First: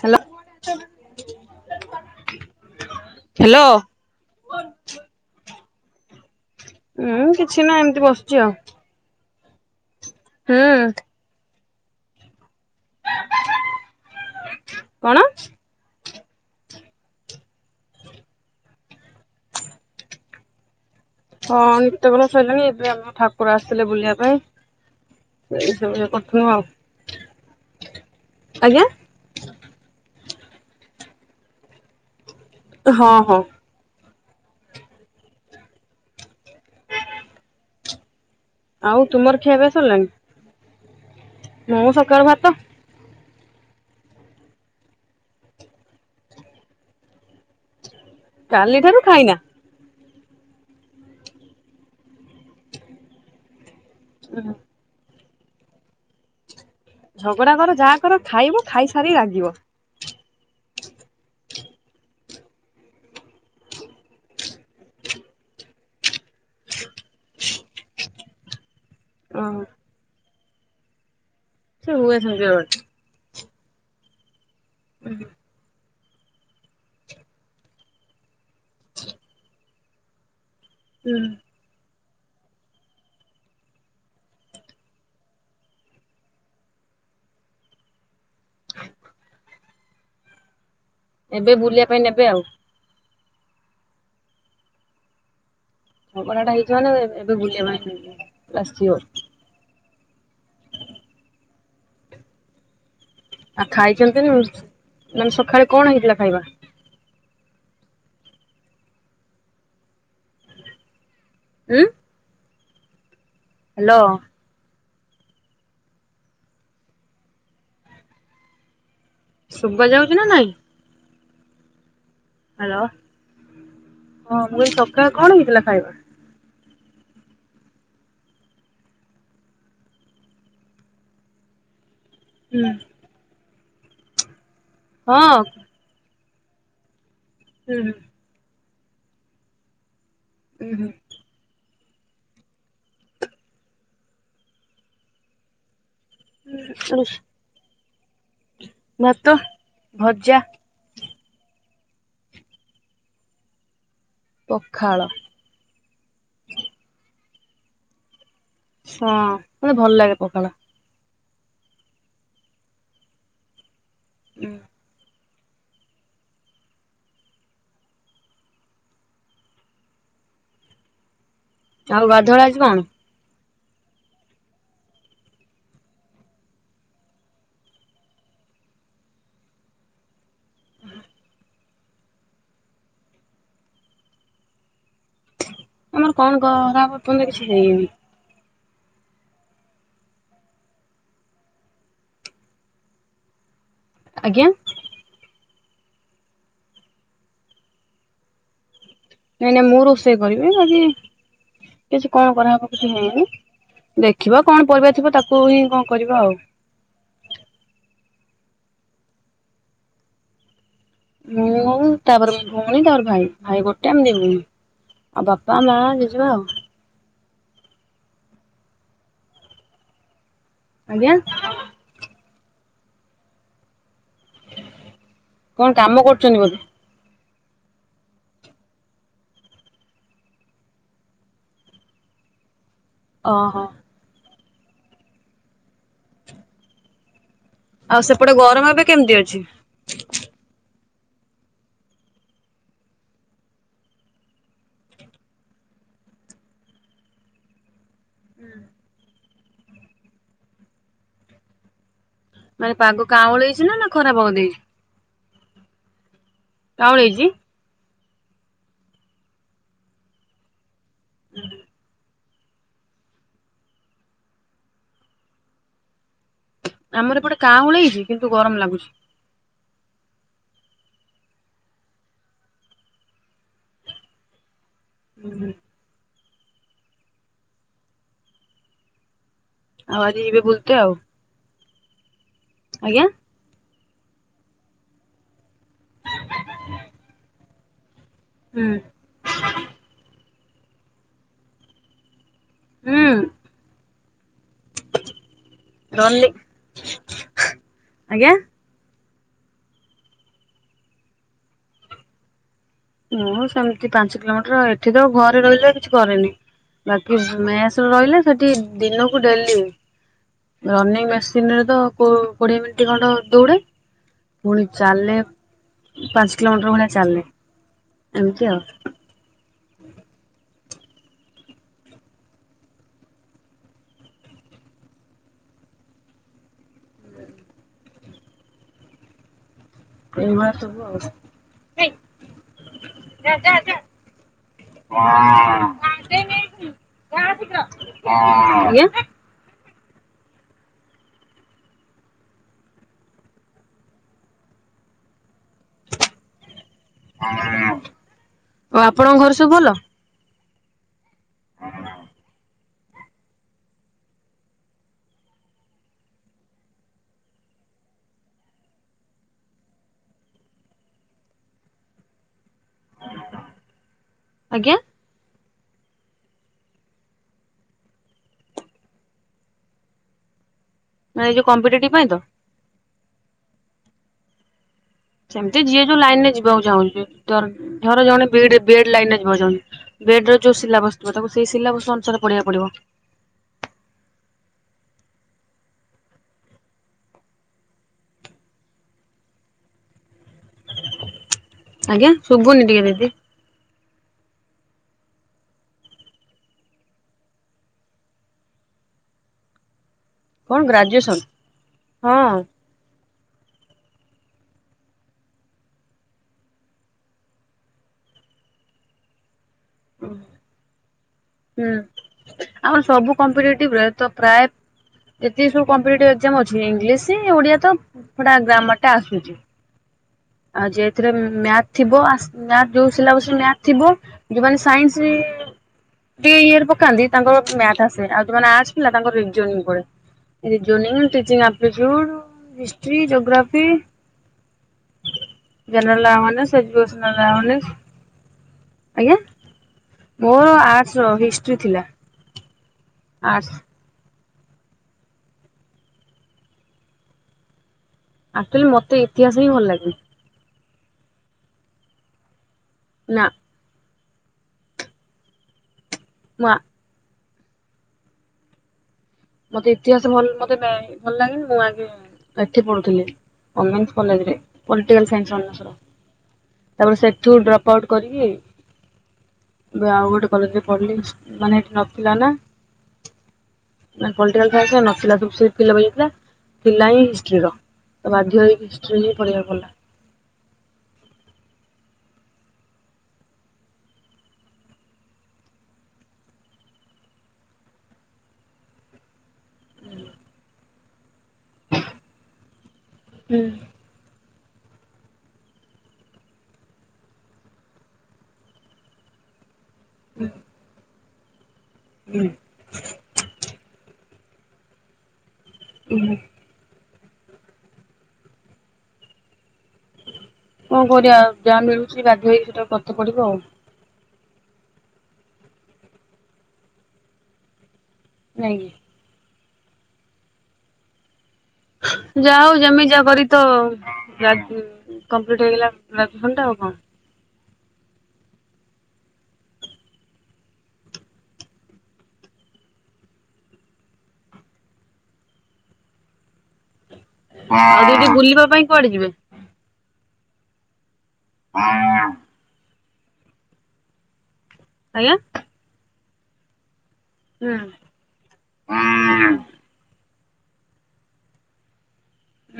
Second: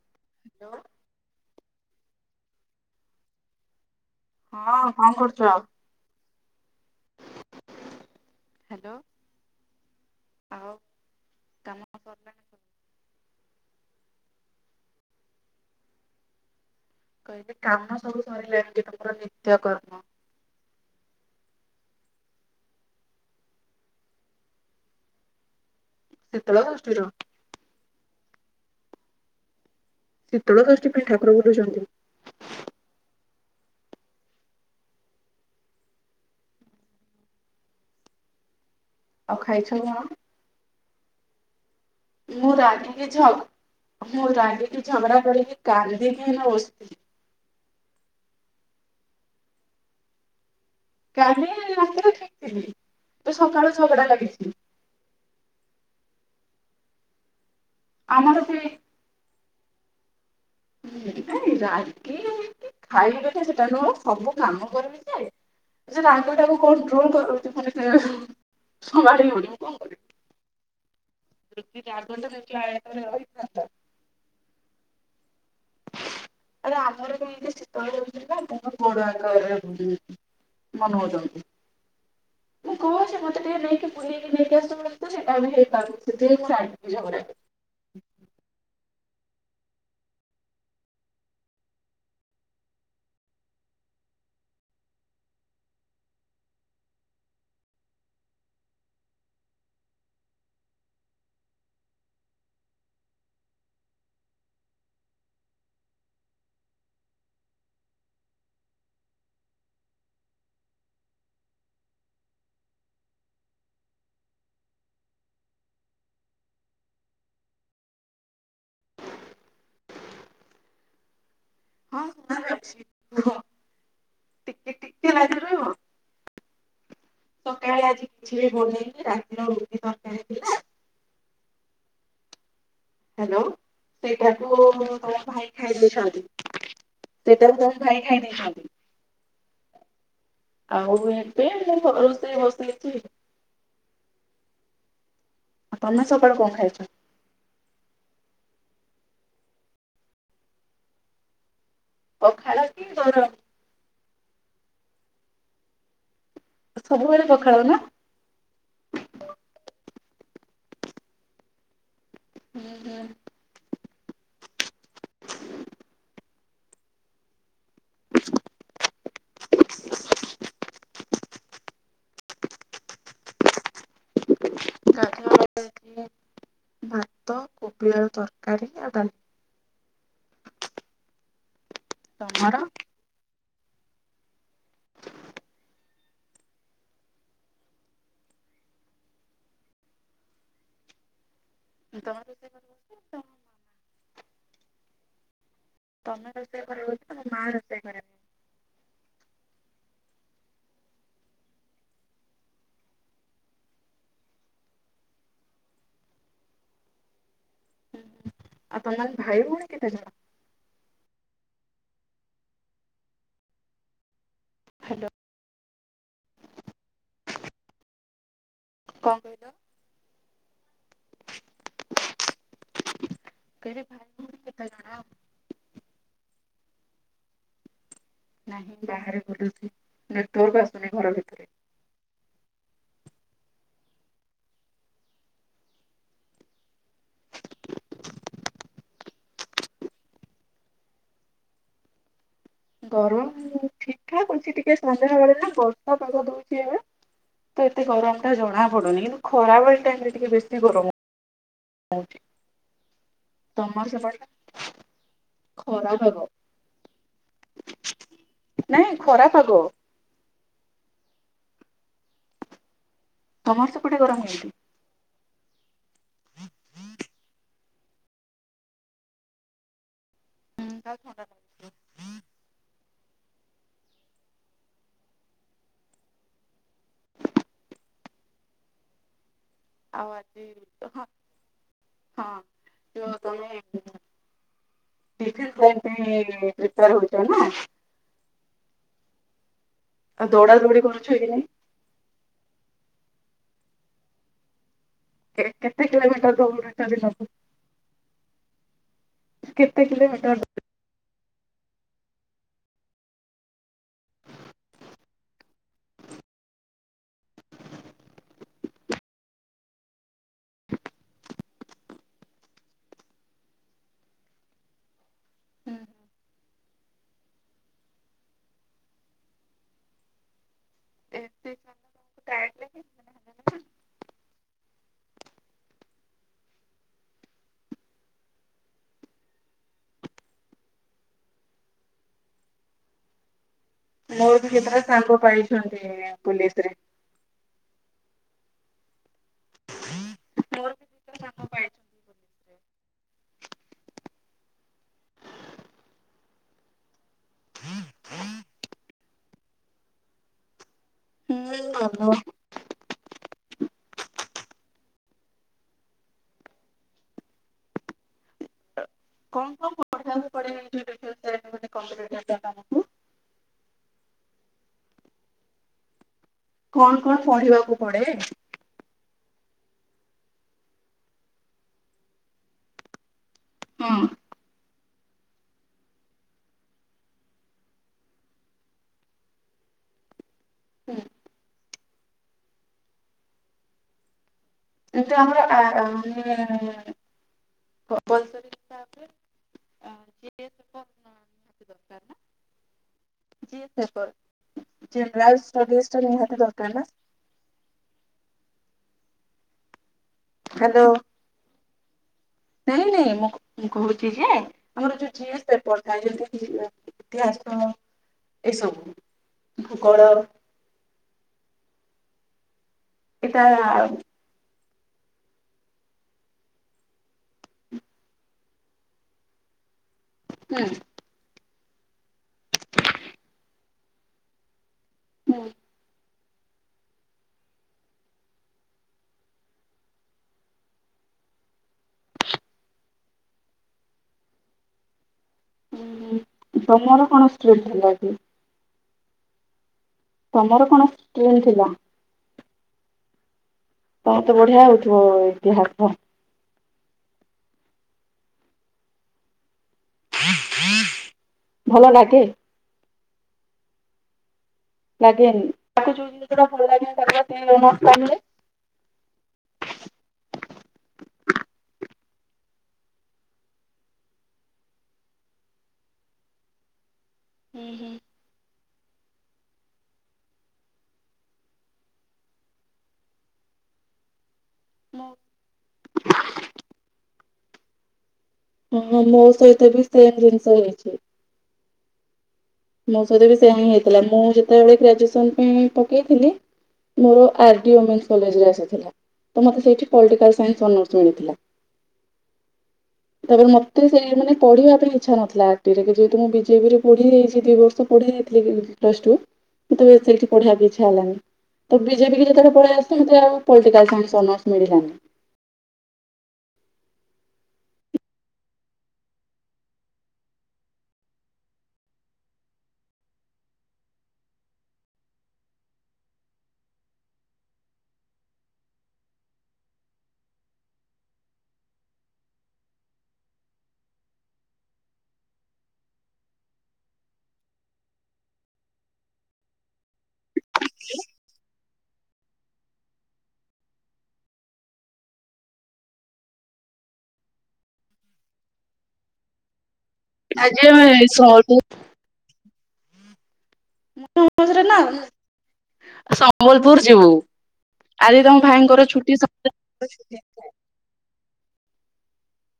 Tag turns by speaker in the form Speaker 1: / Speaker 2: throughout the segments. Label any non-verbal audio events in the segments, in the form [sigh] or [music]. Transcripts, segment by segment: Speaker 1: Hello
Speaker 2: hello.
Speaker 1: Hello.
Speaker 2: ହଁ କଣ କରୁଛ?
Speaker 1: ଉୁଁ କିଛି ନା ଏମିତି ବସିଛି ଆଉ।
Speaker 2: ହ୍ୟାଲୋ। ଆଉ
Speaker 1: ହୁଁ।
Speaker 2: କାମ ପ [inaudible]
Speaker 1: କଣ?
Speaker 2: କହିଲେ କାମ ସବୁ ସରିଲାଣି ଯେ ତମର ନିତ୍ୟ କର୍ମ
Speaker 1: ହଁ ନିତ୍ୟକନ ସରିଲାଣି ଏବେ ଆମ ଠାକୁର ଆସିଥିଲେ ବୁଲିବା ପାଇଁ। ସେଇ ସବୁ ଜାକ
Speaker 2: ସେତେବେଳେ ଗୋଷ୍ଠୀର
Speaker 1: ଆଜ୍ଞା।
Speaker 2: ଶୀତଳ ଷଷ୍ଠୀ ପାଇଁ ଠାକୁର ବୁଲୁଛନ୍ତି।
Speaker 1: ହଁ ହଁ। ଆଉ ତୁମର
Speaker 2: ଖାଇଛ
Speaker 1: ଖିଆପିଆ
Speaker 2: କଣ?
Speaker 1: ସରିଲାଣି? ମୁଁ ଶ
Speaker 2: ମୁଁ ରାଗିକି ଝ ମୁଁ ରାଗିକି ଝଗଡ଼ା କରିକି କାନ୍ଦିକି ଓସ
Speaker 1: କାଲି ଠାରୁ ଖାଇନା?
Speaker 2: କାଲି ରାତିରେ ଠିକ ଥିଲି ଏ ସକାଳୁ ଝଗଡ଼ା ଲାଗିଚି।
Speaker 1: ଝଗଡା କର ଯାହା କର
Speaker 2: ଆମର ବି
Speaker 1: ଖାଇବ ଖାଇସାରି ଲାଗିବ।
Speaker 2: ନାଇଁ ରାଗି କି ଖାଇବୁ ଯଦି ସେଟା ନୁହଁ ସବୁ କାମ କରିବୁ ଯେ ରାଗଟାକୁ କଣ୍ଟ୍ରୋଲ କରନ୍ତୁ
Speaker 1: ଓହୋ
Speaker 2: [unintelligible]
Speaker 1: ସେ
Speaker 2: ଆ
Speaker 1: ହୁଏ ସେମିତି
Speaker 2: ଦେ
Speaker 1: ବେଳେ
Speaker 2: ଆ [unintelligible]
Speaker 1: ଉ ହୁଁ।
Speaker 2: ଆରେ ଆମର ବିତି ଶୀତ ରହୁ ନା ଆଙ୍କ ବୋଡ ଆରେରେ ରହୁ ମନ ହଉ [unintelligible] ମୁଁ କହୁଛି ମତେ ଟିକେ ନେଇକି ବୁଲେଇକି ନେଇକି ଆସୁୁ ସେଇଟା ଆ ହେଇପାରୁୁ ସେଥିଁ ଝଗଡା [unintelligible]
Speaker 1: ଏବେ ବୁଲିବା ପାଇଁ ନେବେ ଆଉ। ଝଗଡ଼ା ଟା ହେଇଛି ମାନେ ଏବେ ବୁଲିବା ପାଇଁ ନେବେ ପୂରା ସୂର୍। ଆଉ ଖାଇଛନ୍ତି ଉ ମାନେ ସକାଳେ କଣ ହେଇଥିଲା ଖାଇବା? ଉଁ। ହ୍ୟାଲୋ। ଶୁଭ ଯାଉଛି ନା ନାଇଁ?
Speaker 2: ହଁ ସୁବା ଯା
Speaker 1: ହ୍ୟାଲୋ ହଁ ମୁଁ
Speaker 2: ଟିକେ
Speaker 1: କହିଲି
Speaker 2: ଟିକେ
Speaker 1: ସକାଳେ
Speaker 2: ଲାଗି
Speaker 1: କଣ ହେଥିଲା
Speaker 2: ରହିବ।
Speaker 1: ଖାଇବା?
Speaker 2: ସକାଳେ ଆଜି କିଛି ବି ବନେଇନି ରାତିର ରୁଟି ତରକାରୀ ଥିଲା।
Speaker 1: ହୁଁ।
Speaker 2: ହ୍ୟାଲୋ ସେଇଟାକୁ ମୁଁ ତମ
Speaker 1: ହଁ
Speaker 2: ଭାଇ ଖାଇଦେଇଛନ୍ତି। ସେଟାକୁ
Speaker 1: ହୁଁ
Speaker 2: ତମ ଭାଇ ଖାଇଦେଇଛନ୍ତି।
Speaker 1: ହୁଁ
Speaker 2: ଆଉ ଏବେ ରୋଷେଇ ବସେଇଛି। ତମେ ସକାଳୁ କଣ ଖାଇଛ
Speaker 1: [unintelligible] ଭାତ ଭଜା
Speaker 2: ପଖାଳ କି ଗରମ୍?
Speaker 1: ପଖାଳ।
Speaker 2: ସବୁବେଳେ ପଖାଳ ନା?
Speaker 1: ହ ମତେ ଭଲ ଲାଗେ ପଖାଳା।
Speaker 2: ହୁଁ ହୁଁ।
Speaker 1: ଉୁ। ଆଉ ଗାଧଆଳା ଆଜି କଣ?
Speaker 2: [unintelligible] ଭାତ କୋବି ଆଳୁ ତରକାରୀ ଆଉ ଡାଲି।
Speaker 1: ଉଁ ହୁଁ।
Speaker 2: ତମର?
Speaker 1: ଆମର କଣ କରରାବ ତର କିଛି ହେଇନି [unintelligible]
Speaker 2: [unintelligible]
Speaker 1: ଆଜ୍ଞା?
Speaker 2: ତମେ ରୋଷେଇ କରିବ କି ନା ମା ରୋଷେଇ କରିବ?
Speaker 1: ନାଇଁ ନାଇଁ ମୁଁ ରୋଷେଇ କରିବି ଆଜି କିଛି କଣ କରାହେବ କିଛି ହେଇନି। ଦେଖିବା କଣ ପରିବା ଥିବ ତାକୁ ହିଁ କଣ କରିବା ଆଉ।
Speaker 2: ଆଉ ତମେ ମାନେ ଭାଇ ଭଉଣୀ କେତେ ଜଣ?
Speaker 1: ମୁଁ ତାପରେ ଭଉଣୀ ତା ପର ଭାଇ, ଭାଇ ଗୋଟେ ଆମେ ଦିଭଉଣି।
Speaker 2: ହ୍ୟାଲୋ
Speaker 1: ଆଉ ବାପା ମା ଜେଜେମା ଆଉ।
Speaker 2: କଅଁ?
Speaker 1: ଆଜ୍ଞା।
Speaker 2: [inaudible]
Speaker 1: କଣ କାମ କରୁଛନ୍ତି?
Speaker 2: ନାହିଁ ବାହାରେ ବୁଲୁଛି ନେଟୱାର୍କ ଆସୁନି ଘର ଭିତରେ।
Speaker 1: ଅହ। ଆଉ ସେପଟେ ଗରମ ଏବେ କେମିତି ଅଛି?
Speaker 2: ଗରମ ଠିକ୍ ଠାକ୍ ଅଛି ଟିକେ ସନ୍ଧ୍ୟାବେେଳେ ନା ବର୍ଷା ପାଗ ଦଉଛି ଏ ତ ଏତେ ଗରମ ଟା ଜଣା ପଡୁନି କିନ୍ତୁ ଖରାବେଳି ଟାଇମ ରେ ଟିକେ ବେଶୀ ଗରମ ହଉଛି।
Speaker 1: ମାନେ ପାଗ କାଉଁଳେଇଛି ନା
Speaker 2: ତମର
Speaker 1: ନା ଖରା
Speaker 2: ସେପଟେ
Speaker 1: ପାଗ ଦେଇଛି?
Speaker 2: ଖରା ପାଗ।
Speaker 1: କାଉଁଳେଇଚି?
Speaker 2: ନାଇଁ ଖରା ପାଗ।
Speaker 1: [inaudible]
Speaker 2: ତମର ସେପଟେ ଗରମ କେମିତି? [inaudible]
Speaker 1: ଆମର ଏପଟେ କାଉଁଳେଇଛି କିନ୍ତୁ ଗରମ ଲାଗୁଛି।
Speaker 2: [unintelligible]
Speaker 1: ହୁଁ ହୁଁ। ଆଉ ଆଜି ଏବେ ବୁଲତେ ଆଉ।
Speaker 2: ହଁ
Speaker 1: ଆଜ୍ଞା
Speaker 2: ତ ତମେ [unintelligible] ହଉଛ ନା
Speaker 1: ହୁଁ।
Speaker 2: ଆଉ ଦୌଡ଼ା ଦୌଡି କରୁଛ କି ନାଇଁ?
Speaker 1: ହୁଁ।
Speaker 2: କେତେ
Speaker 1: ରନି
Speaker 2: କିଲୋମିଟର ଦଉଡୁଛନ୍ତି ସବୁ?
Speaker 1: ଆଜ୍ଞା
Speaker 2: କେତେ କିିଲୋମିଟର ଦୋ
Speaker 1: ମୁଁ ସେମିତି ପାଞ୍ଚ କିଲୋମିଟର ଏଠି ତ ଆଉ ଘରେ ରହିଲେ କିଛି କରେନି। ବାକି ମେସ୍ ରେ ରହିଲେ ସେଠି ଦିନକୁ ଡେଲି। ରନିଂ ମେସିନ୍ ରେ ତ କୋ କୋଡ଼ିଏ ମିନିଟ୍ ଖଣ୍ଡେ ଦୌଡ଼େ। ପୁଣି ଚାଲେ ପାଞ୍ଚ କିଲୋମିଟର ଭଳିଆ ଚାଲେ ଏମିତି ଆଉ।
Speaker 2: [unintelligible]
Speaker 1: [unintelligible]
Speaker 2: ମୋର ବି କେତଟା ସାଙ୍ଗ ପାଇଛନ୍ତି ପୋଲିସ ରେ।
Speaker 1: [unintelligible]
Speaker 2: [unintelligible]
Speaker 1: ଆଉ ଆପଣଙ୍କ ଘରେ ସବୁ ଭଲ?
Speaker 2: ହୁଁ [unintelligible] [unintelligible]
Speaker 1: ଆଜ୍ଞା।
Speaker 2: କଣ କଣ ପଢିବାକୁ ପଡେ?
Speaker 1: ନାଇଁ ଏଇ ଯଉ କମ୍ପିଟେଟିଭ୍ ପାଇଁ ତ?
Speaker 2: ହଁ
Speaker 1: ସେମିତି ଯିଏ ଯୋଉ ଲାଇନ୍ ରେ ଯିବାକୁ ଚାହୁଁଛି ଧର ଧର ଜଣେ ବିଡି ବିଏଡ୍ ଲାଇନ ରେ ଯିବାକୁ ଚାହୁଁଛି। ବେଡ୍ ର ଯୋଉ ସିଲାବସ୍ ଥିବ ତାକୁ ସେଇ ସିଲାବସ୍ ଅନୁସାରେ ପଢିବାକୁ ପଡିବ।
Speaker 2: ଏନ୍ତୁ ଆମାର [unintelligible] [inaudible]
Speaker 1: ଆଜ୍ଞା ଶୁଭୁନି ଟିକେ ଦିଦି।
Speaker 2: ଜ ସେପର ଜେନରାଲ ଷ୍ଟଡିଜ୍ ତା ନିହାତି ଦରକାର ନା।
Speaker 1: କଣ
Speaker 2: ହ୍ୟାଲୋ
Speaker 1: ଗ୍ରାଜୁଏସନ୍ ହଁ।
Speaker 2: ନାଇଁ ନାଇଁ ମୁଁ ମୁଁ କହୁଛି ଯେ ଆମର ଯୋଉ ଝିଏ ସେପଥା ହେଇ ଇତିହାସ ଏସବୁ ଭୂଗୋଳ।
Speaker 1: ହୁଁ ଆମର ସବୁ
Speaker 2: ଏଟା
Speaker 1: କମ୍ପିଟେଟିଭରେ ତ ପ୍ରାୟ ଏତିକି ସବୁ କମ୍ପିଟ ଏକ୍ଜାମ ଅଛି ଇଂଲିଶ ଓଡିଆ ତ ପଡା ଗ୍ରାମର ଟା ଆସୁଚି।
Speaker 2: ହୁଁ
Speaker 1: ଆଉ ଯେ ଥିରେ ମ୍ୟାଥ ଥିବ ଯୋଉ ଥିବ ଯୋଉମାନେ ସାଇନ୍ସ ରେ
Speaker 2: ହୁଁ
Speaker 1: ଟିକେ ଇଏରେ ପକାନ୍ତି ତାଙ୍କର ମ୍ୟାଥ ଆସେନି ଆଉଜଉ ମାନେ ଆର୍ଟ୍ସ ପିଲା ତାଙ୍କର ପଡ ରିଜନଚିଂ [unintelligible] ଆପଟିଚୁଡ ହିଷ୍ଟଷ୍ଟ୍ରି ଜୋଗ୍ରାଫି।
Speaker 2: ହୁଁ ତମର କଣ ଷ୍ଟ୍ରିମ୍ ଥିଲା କି
Speaker 1: [unintelligible] ଆଜ୍ଞା ମୋର
Speaker 2: ତମର କଣ
Speaker 1: ଆର୍ଟସ ର
Speaker 2: ଷ୍ଟ୍ରିମ୍
Speaker 1: ହିଷ୍ଟ୍ରି ଥିଲା। ଆଟ୍ସ।
Speaker 2: ତମେର ତ ବଢିଆ ହଉଥିବ ଇତିହାସ।
Speaker 1: ଆକ୍ଚୁଲି ମତେ ଇତିହାସ ହିଁ ଭଲ ଲାଗେ।
Speaker 2: ଭଲ ଲାଗେ?
Speaker 1: ନା। ମୁଁ ଆ
Speaker 2: [unintelligible]
Speaker 1: ମତେ ଇତିହାସ ଭଲ ମତେ ଭଲ ଲାଗେନି ମୁଁ ଆଗେ ଏଠି ପଢୁଥିଲି ଓମେନ୍ସ କଲେଜ ରେ ପାଲଟିକାଲ ସାଇନ୍ସ ଅନର୍ସ। ତାପରେ ସେଠୁ
Speaker 2: ହୁଁ
Speaker 1: ଡ୍ରପ୍ ଆଉଟ
Speaker 2: ହୁଁ।
Speaker 1: କରିକି ଏବେ ଆଉ ଗୋଟେ କଲେଜରେ ପଢ଼ିଲି ମାନେ ଏଠି ନଥିଲା ନା। ନା ପଲିଟିକାଲନ୍ସ ନଥିଲା ସବୁ ପିଲାଇଥିଲା ପିଲା ହିଁ ହିଷ୍ଟ୍ରିର ତ ବାଧ୍ୟ ହେଇକି
Speaker 2: ଓ
Speaker 1: ହିଷ୍ଟ୍ରି
Speaker 2: ହଁ
Speaker 1: ହିଁ
Speaker 2: ମୋ
Speaker 1: ପଢିବାକୁ ପଡିଲା।
Speaker 2: ସହିତ ବି ସେମ ଜିନିଷ ହେଇଛି। ମୋ ସହିତ ବି ସେୟା ହିଁ ହେଇଥିଲା ମୁଁ ଯେତେବେଳେ ଗ୍ରାଜୁଏସନ ପାଇଁ ପକେଇଥିଲି। ମୋର ଆର ଡି ଓମେନ୍ସ କଲେଜରେ ଆସିଥିଲା। ତ ମତେ ସେଇଠି ପଲିଟିକାଲ ସାଇନ୍ସ ଅନର୍ସ ମିଳିଥିଲା
Speaker 1: ହୁଁ।
Speaker 2: ତେ ସେ ମାନେ ପଢିବା ପାଇଁ ଇଛା ନଥିଲା ଆର୍ ଡି ଯେହେତୁ ମୁଁ ବିଜେପିରେ ପଢିଯାଇଛି ଦିଇ ବର୍ଷ ପଢି ଯାଇଥିଲ ପ୍ଲସ ଟୁ ତେବେ ସେଇଠି ପଢେଇବାକୁ ଇଚ୍ଛା ହେଲାନି। ତ ବିଜେପିକୁ
Speaker 1: ହୁଁ
Speaker 2: ଯେତେବେଳେ ପଳେଇ ଆସିଲି ମୋତେ ଆଉ ମତେ ପଲିଟିକାଲ ସାଇନ୍ସ ଅନର୍ସ ମିଳିଲାନି
Speaker 1: [inaudible] କଣ କରିବା ଯାହା ମିଳୁଛି ବାଧ୍ୟ ହେଇ ସେଟା ପାଠ ପଢ଼ିବ ଆଉ। ନାଇଁ କି। [unintelligible] [unintelligible] ଆଉ ଦିଦି ବୁଲିବା ପାଇଁ କୁଆଡେ ଯିବେ?
Speaker 2: [unintelligible] [unintelligible] ନା
Speaker 1: ଆଜ୍ଞା
Speaker 2: ସମ୍ବଲପୁର ଯିବୁ।
Speaker 1: ହୁଁ
Speaker 2: ଆଜି ତମ ଭାଇଙ୍କର ଛୁଟି।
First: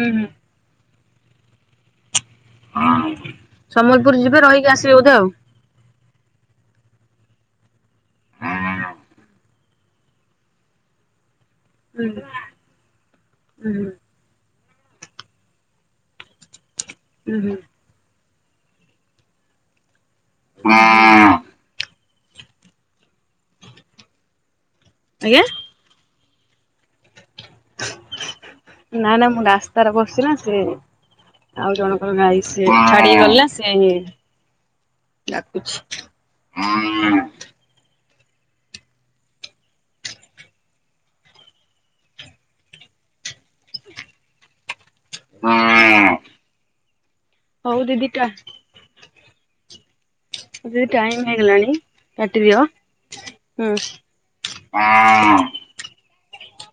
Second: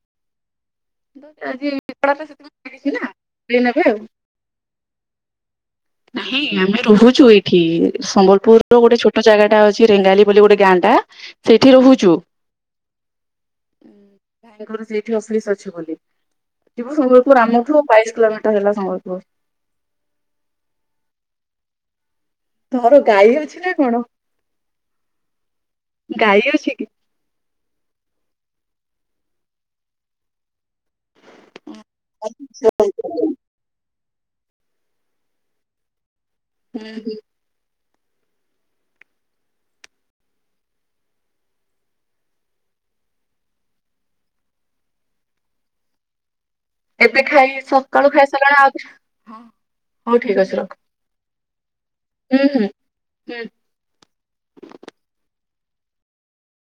Speaker 1: ହୁଁ, ହୁଁ।
Speaker 2: [unintelligible]
Speaker 1: ହଁ
Speaker 2: ସେ ନେବେ ଆଉ।
Speaker 1: ସମ୍ବଲପୁର ଯିବେ ରହିକି ଆସିବେ ବୋଧେ ଆଉ?
Speaker 2: ନାଇଁ ଆମେ ରହୁଚୁ ଏଇଠି ସମ୍ବଲପୁର ରୁ ଗୋଟେ ଛୋଟ ଜାଗା ଟା ଅଛି ରେଙ୍ଗାଲି ବୋଲି ଗୋଟେ ଗାଁ ଟା। ସେଇଠି
Speaker 1: ହୁଁ
Speaker 2: ରହୁଚୁ।
Speaker 1: ହୁଁ
Speaker 2: ଭାଇଙ୍କର ସେଇଠି ଅଫିସ ଅଛି ବୋଲି ଯିବୁ
Speaker 1: ହୁଁ
Speaker 2: ସମ୍ବଲପୁର
Speaker 1: ହୁଁ।
Speaker 2: ଆମଠୁ। ବାଇଶ କିଲୋମିଟର ହେଲା ସମ୍ବଲପୁର।
Speaker 1: [unintelligible]
Speaker 2: ତୋର ଗାଈ ଅଛି ନା କଣ?
Speaker 1: ଆଜ୍ଞା।
Speaker 2: ଗାଈ ଅଛି କି?
Speaker 1: ନା ନା ମୁଁ ରାସ୍ତାରେ ବସି ନା ସିଏ ଆଉ ଜଣ
Speaker 2: ହୁଁ
Speaker 1: ଗଈ ସେ ଛାଡି ଗଲା ସେ ଡାକୁଚି।
Speaker 2: ହଁ ହଁ।
Speaker 1: [unintelligible]
Speaker 2: ଏବେ ଖାଇ
Speaker 1: ହଉ ଦିଦି
Speaker 2: ସକାଳୁ
Speaker 1: ଟା
Speaker 2: ଖାଇ ସାରିଲଣି ଆଉ ହଉ ଠିକ୍ ଅଛି ରଖ।
Speaker 1: ଟାଇମ୍ ହେଇଗଲାଣି
Speaker 2: ହୁଁ ହୁଁ
Speaker 1: କାଟିଦିଅ
Speaker 2: ହୁଁ।
Speaker 1: ହୁଁ।